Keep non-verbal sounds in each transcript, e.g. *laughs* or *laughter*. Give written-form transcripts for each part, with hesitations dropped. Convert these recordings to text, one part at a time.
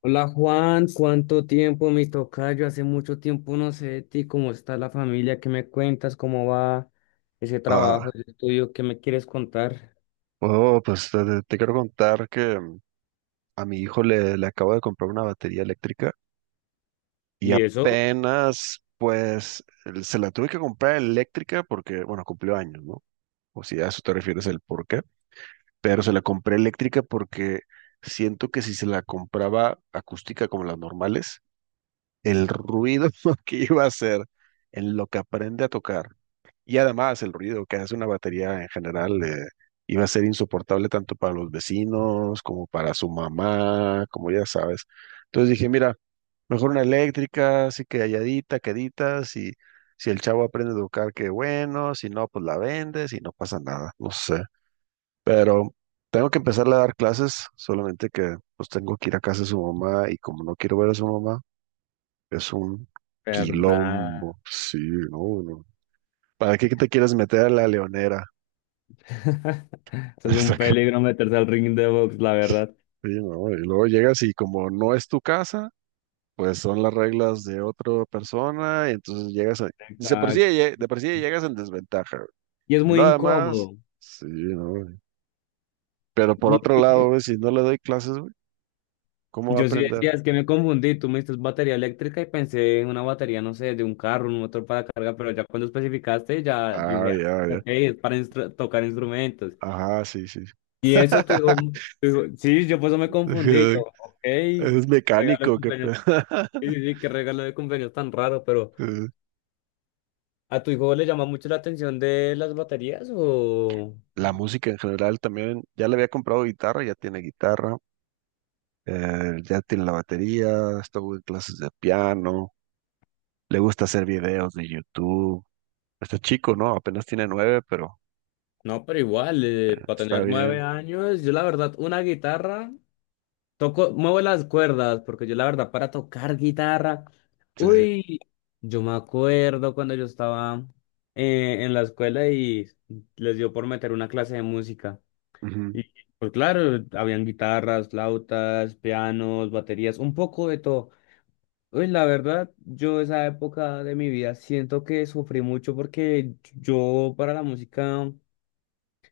Hola Juan, ¿cuánto tiempo mi tocayo? Hace mucho tiempo no sé de ti, ¿cómo está la familia? ¿Qué me cuentas? ¿Cómo va ese Ah, trabajo, ese estudio? ¿Qué me quieres contar? oh, pues te quiero contar que a mi hijo le acabo de comprar una batería eléctrica y ¿Y eso? apenas, pues, se la tuve que comprar eléctrica porque, bueno, cumplió años, ¿no? O si a eso te refieres el por qué, pero se la compré eléctrica porque siento que si se la compraba acústica como las normales, el ruido *laughs* que iba a hacer en lo que aprende a tocar. Y además el ruido que hace una batería en general iba a ser insoportable tanto para los vecinos como para su mamá, como ya sabes. Entonces dije, mira, mejor una eléctrica, así que halladita, quedita, si el chavo aprende a tocar, qué bueno, si no, pues la vendes y no pasa nada, no sé. Pero tengo que empezarle a dar clases, solamente que pues tengo que ir a casa de su mamá y como no quiero ver a su mamá, es un ¿Verdad? quilombo, sí, no, no. ¿Para qué te quieres meter a la leonera? *laughs* *laughs* Eso es Está un ca- peligro meterse al ring de box, la verdad. Sí, no, y luego llegas y como no es tu casa, pues son las reglas de otra persona, y entonces llegas a. Dice, por sí, Exacto. De por sí ya llegas en desventaja, güey. Y es Y muy lo además, incómodo. sí, no, güey. Pero por ¿Y otro este lado, qué? güey, si no le doy clases, güey, ¿cómo va a Yo sí aprender? decía, es que me confundí. Tú me dices batería eléctrica y pensé en una batería, no sé, de un carro, un motor para carga, pero ya cuando especificaste, ya yo Ah, dije, ah, ya, ya. ok, es para tocar instrumentos. Ajá, sí, sí. Y eso tu *laughs* hijo, sí, yo por eso me confundí, yo, ok, qué Es regalo de mecánico, qué cumpleaños, pedo. sí, sí, sí, qué regalo de cumpleaños tan raro, pero *laughs* ¿a tu hijo le llama mucho la atención de las baterías o...? La música en general también, ya le había comprado guitarra, ya tiene la batería, estuvo en clases de piano, le gusta hacer videos de YouTube. Está chico, ¿no? Apenas tiene nueve, pero No, pero igual, para está tener nueve bien. años, yo la verdad, una guitarra, toco, muevo las cuerdas, porque yo la verdad, para tocar guitarra, Sí. uy, yo me acuerdo cuando yo estaba en la escuela y les dio por meter una clase de música. Ujú. Y pues claro, habían guitarras, flautas, pianos, baterías, un poco de todo. Uy, la verdad, yo esa época de mi vida siento que sufrí mucho porque yo para la música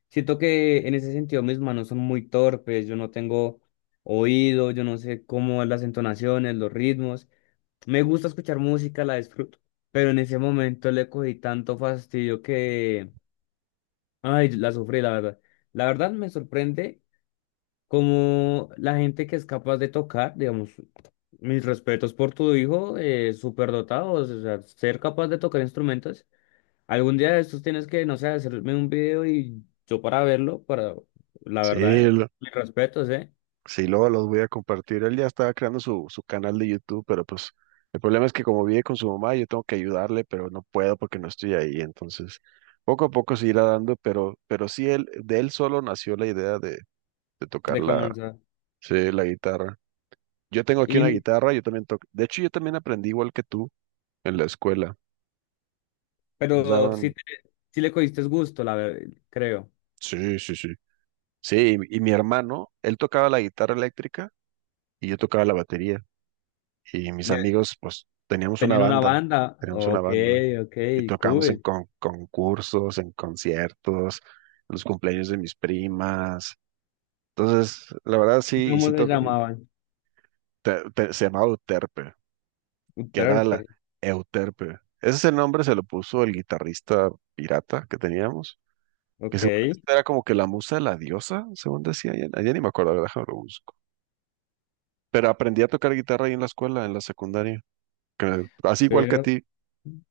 siento que en ese sentido mis manos son muy torpes, yo no tengo oído, yo no sé cómo las entonaciones, los ritmos. Me gusta escuchar música, la disfruto, pero en ese momento le cogí tanto fastidio que, ay, la sufrí, la verdad. La verdad me sorprende como la gente que es capaz de tocar, digamos, mis respetos por tu hijo, súper dotado, o sea, ser capaz de tocar instrumentos. Algún día de estos tienes que, no sé, hacerme un video y yo para verlo, para, la Sí, verdad, lo- mis respetos, ¿eh? sí, luego los voy a compartir. Él ya estaba creando su canal de YouTube, pero pues el problema es que como vive con su mamá, yo tengo que ayudarle, pero no puedo porque no estoy ahí. Entonces, poco a poco se irá dando, pero sí, él, de él solo nació la idea de tocar De la. comenzar. Sí, la guitarra. Yo tengo aquí una Y, guitarra, yo también toco. De hecho, yo también aprendí igual que tú en la escuela. Nos pero sí, daban. Sí le cogiste gusto, la verdad, creo. Sí, sí, sí. Sí, y mi hermano, él tocaba la guitarra eléctrica y yo tocaba la batería. Y mis Ya, amigos, pues, teníamos una tenían una banda, banda, teníamos una ok, banda. ok, Y tocábamos en cool. Concursos, en conciertos, en los cumpleaños de mis primas. Entonces, la verdad ¿Y sí, y cómo sí se toca. Y llamaban? Se llamaba Uterpe. Un Que era la Terpe, Euterpe. Ese es el nombre se lo puso el guitarrista pirata que teníamos, que ok. según esto era como que la musa de la diosa, según decía, ya, ya ni me acuerdo, a ver, déjame lo busco. Pero aprendí a tocar guitarra ahí en la escuela, en la secundaria, así igual que a Pero ti.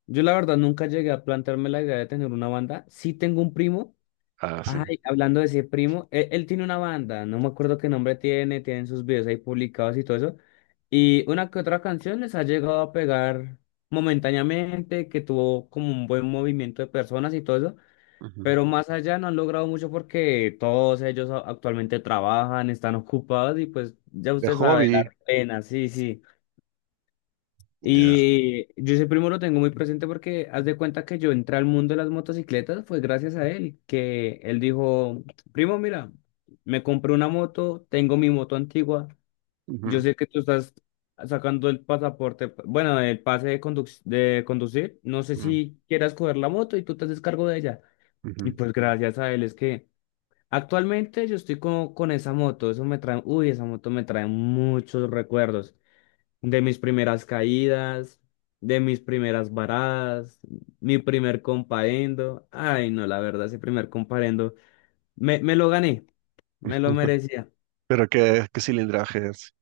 yo la verdad nunca llegué a plantearme la idea de tener una banda. Sí tengo un primo. Ah, sí. Ay, hablando de ese primo, él tiene una banda, no me acuerdo qué nombre tiene, tienen sus videos ahí publicados y todo eso. Y una que otra canción les ha llegado a pegar momentáneamente, que tuvo como un buen movimiento de personas y todo eso, Ujú. pero más allá no han logrado mucho porque todos ellos actualmente trabajan, están ocupados y pues ya De usted sabe, la hobby, pena, sí, sí. ya. Y yo ese primo lo tengo muy presente porque haz de cuenta que yo entré al mundo de las motocicletas fue gracias a él, que él dijo, primo, mira, me compré una moto, tengo mi moto antigua, yo Ujú, sé que tú estás sacando el pasaporte, bueno, el pase de, de conducir, no sé ujú, si quieras coger la moto y tú te haces cargo de ella. Y ujú. pues gracias a él es que actualmente yo estoy con esa moto, eso me trae, uy, esa moto me trae muchos recuerdos de mis primeras caídas, de mis primeras varadas, mi primer comparendo. Ay, no, la verdad, ese primer comparendo me lo gané, me lo *laughs* merecía. Pero qué cilindraje es,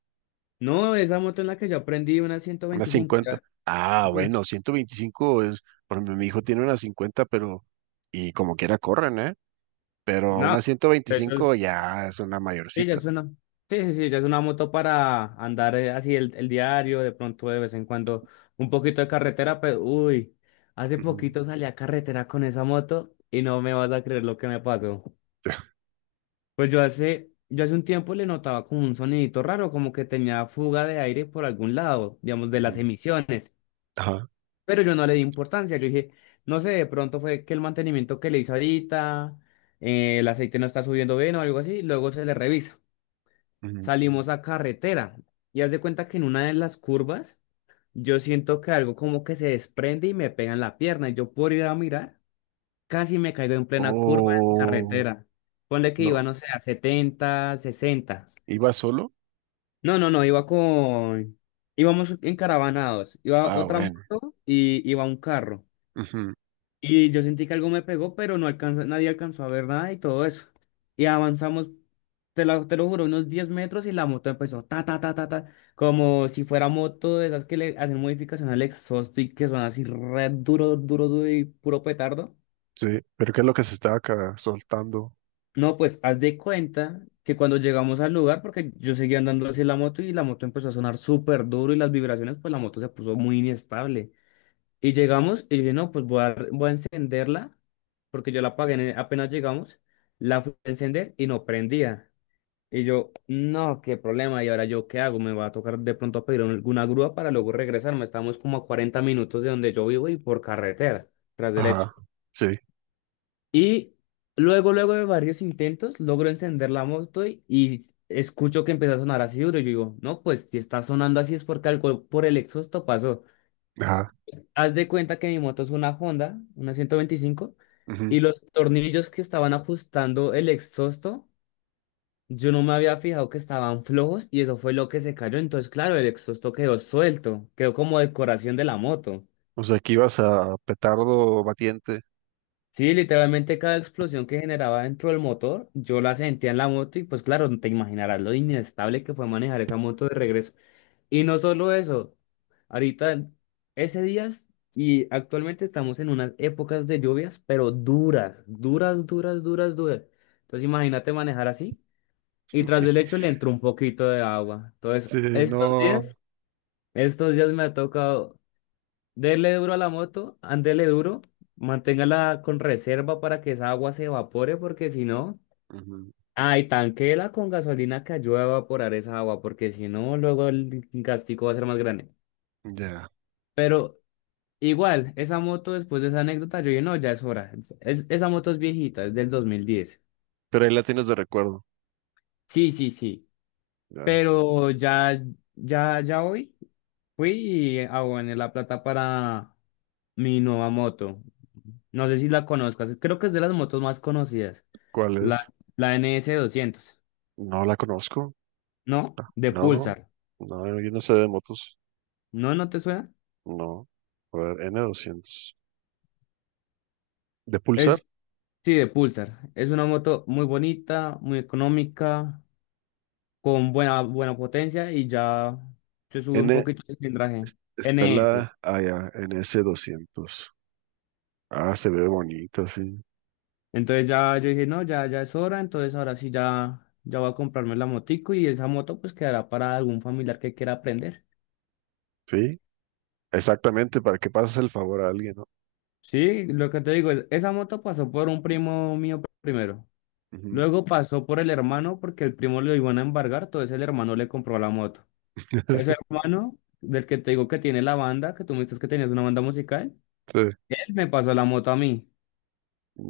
No, esa moto en la que yo aprendí una una 125, 50. ya. Ah, No, bueno, 125 es, por ejemplo, mi hijo tiene una 50, pero y como quiera corren, ¿eh? Pero no, una eso es- 125 ya es una sí, ya mayorcita. es una, sí, sí, sí, ya es una moto para andar así el diario, de pronto de vez en cuando un poquito de carretera, pero uy, hace Ujú, poquito salí a carretera con esa moto y no me vas a creer lo que me pasó. *laughs* Pues yo hace un tiempo le notaba como un sonidito raro, como que tenía fuga de aire por algún lado, digamos, de las ujú, emisiones, ajá. pero yo no le di importancia, yo dije, no sé, de pronto fue que el mantenimiento que le hizo ahorita, el aceite no está subiendo bien o algo así, luego se le revisa. Ujú. Salimos a carretera y haz de cuenta que en una de las curvas yo siento que algo como que se desprende y me pega en la pierna y yo por ir a mirar casi me caigo en plena curva en Oh, carretera. Ponle que no. iba, no sé, a 70, 60. ¿Iba solo? No, no, no, iba con... Íbamos encaravanados. Iba Ah, otra bueno. moto y iba un carro. Ujú. Y yo sentí que algo me pegó, pero no alcanza, nadie alcanzó a ver nada y todo eso. Y avanzamos, te lo juro, unos 10 metros y la moto empezó ta, ta, ta, ta, ta, como si fuera moto de esas que le hacen modificación al exhaust y que son así re duro, duro, duro y puro petardo. Sí, pero ¿qué es lo que se estaba acá soltando? No, pues haz de cuenta que cuando llegamos al lugar, porque yo seguía andando hacia la moto y la moto empezó a sonar súper duro y las vibraciones, pues la moto se puso muy inestable. Y llegamos y dije, no, pues voy a encenderla, porque yo la apagué apenas llegamos, la fui a encender y no prendía. Y yo, no, qué problema, ¿y ahora yo qué hago? Me va a tocar de pronto pedir alguna grúa para luego regresarme. Estamos como a 40 minutos de donde yo vivo y por carretera, tras derecho. Ajá, sí, Y luego de varios intentos, logro encender la moto y escucho que empieza a sonar así duro. Yo digo, no, pues si está sonando así es porque algo por el exhausto pasó. ajá. Haz de cuenta que mi moto es una Honda, una 125, Ujú. y los tornillos que estaban ajustando el exhausto, yo no me había fijado que estaban flojos y eso fue lo que se cayó. Entonces, claro, el exhausto quedó suelto, quedó como decoración de la moto. O sea, que ibas a petardo batiente. Sí, literalmente cada explosión que generaba dentro del motor, yo la sentía en la moto y pues claro, te imaginarás lo inestable que fue manejar esa moto de regreso. Y no solo eso, ahorita ese día y actualmente estamos en unas épocas de lluvias, pero duras, duras, duras, duras, duras. Entonces imagínate manejar así y *laughs* tras Sí, del hecho le entró un poquito de agua. Entonces, sí, no. Estos días me ha tocado dele duro a la moto, ándele duro, manténgala con reserva para que esa agua se evapore, porque si no, Ujú. ay, tanquéla con gasolina que ayude a evaporar esa agua, porque si no, luego el gastico va a ser más grande. Ya. Pero igual, esa moto después de esa anécdota, yo dije, no, ya es hora. Esa moto es viejita, es del 2010. Pero ahí la tienes de recuerdo. Sí, sí, sí. Ya. Pero ya, ya, ya hoy fui y aboné la plata para mi nueva moto. No sé si la conozcas, creo que es de las motos más conocidas. ¿Cuál La, es? la N S 200 No la conozco. ¿no? De No, Pulsar. no, yo no sé de motos. ¿No, no te suena? No. A ver, N200. De Pulsar. Es, sí, de Pulsar. Es una moto muy bonita, muy económica, con buena potencia y ya se sube un N poquito el cilindraje. está N S la, ah, ya, NS200. Ah, se ve bonita, sí. entonces ya yo dije, no, ya, ya es hora, entonces ahora sí ya, ya voy a comprarme la motico y esa moto pues quedará para algún familiar que quiera aprender. Sí, exactamente, para que pases el favor a alguien, ¿no? Sí, lo que te digo es, esa moto pasó por un primo mío primero. Ujú. Luego pasó por el hermano porque el primo lo iban a embargar, entonces el hermano le compró la moto. Ese *laughs* hermano, del que te digo que tiene la banda, que tú me dices que tenías una banda musical, Sí, él me pasó la moto a mí.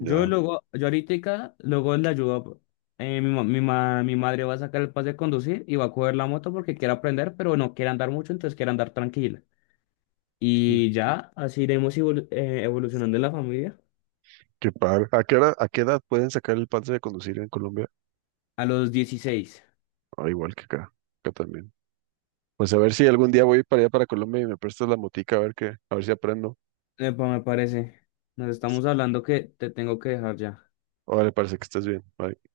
Yo luego, yo ahorita, luego le ayudo, mi madre va a sacar el pase de conducir y va a coger la moto porque quiere aprender, pero no quiere andar mucho, entonces quiere andar tranquila. Y ya, así iremos evolucionando en la familia. Qué padre. ¿A qué hora, a qué edad pueden sacar el pase de conducir en Colombia? A los 16, Ah, igual que acá, acá también. Pues a ver si algún día voy para allá para Colombia y me prestas la motica a ver qué, a ver si aprendo. epa, me parece. Nos estamos hablando que te tengo que dejar ya. Órale, parece que estés bien. Bye.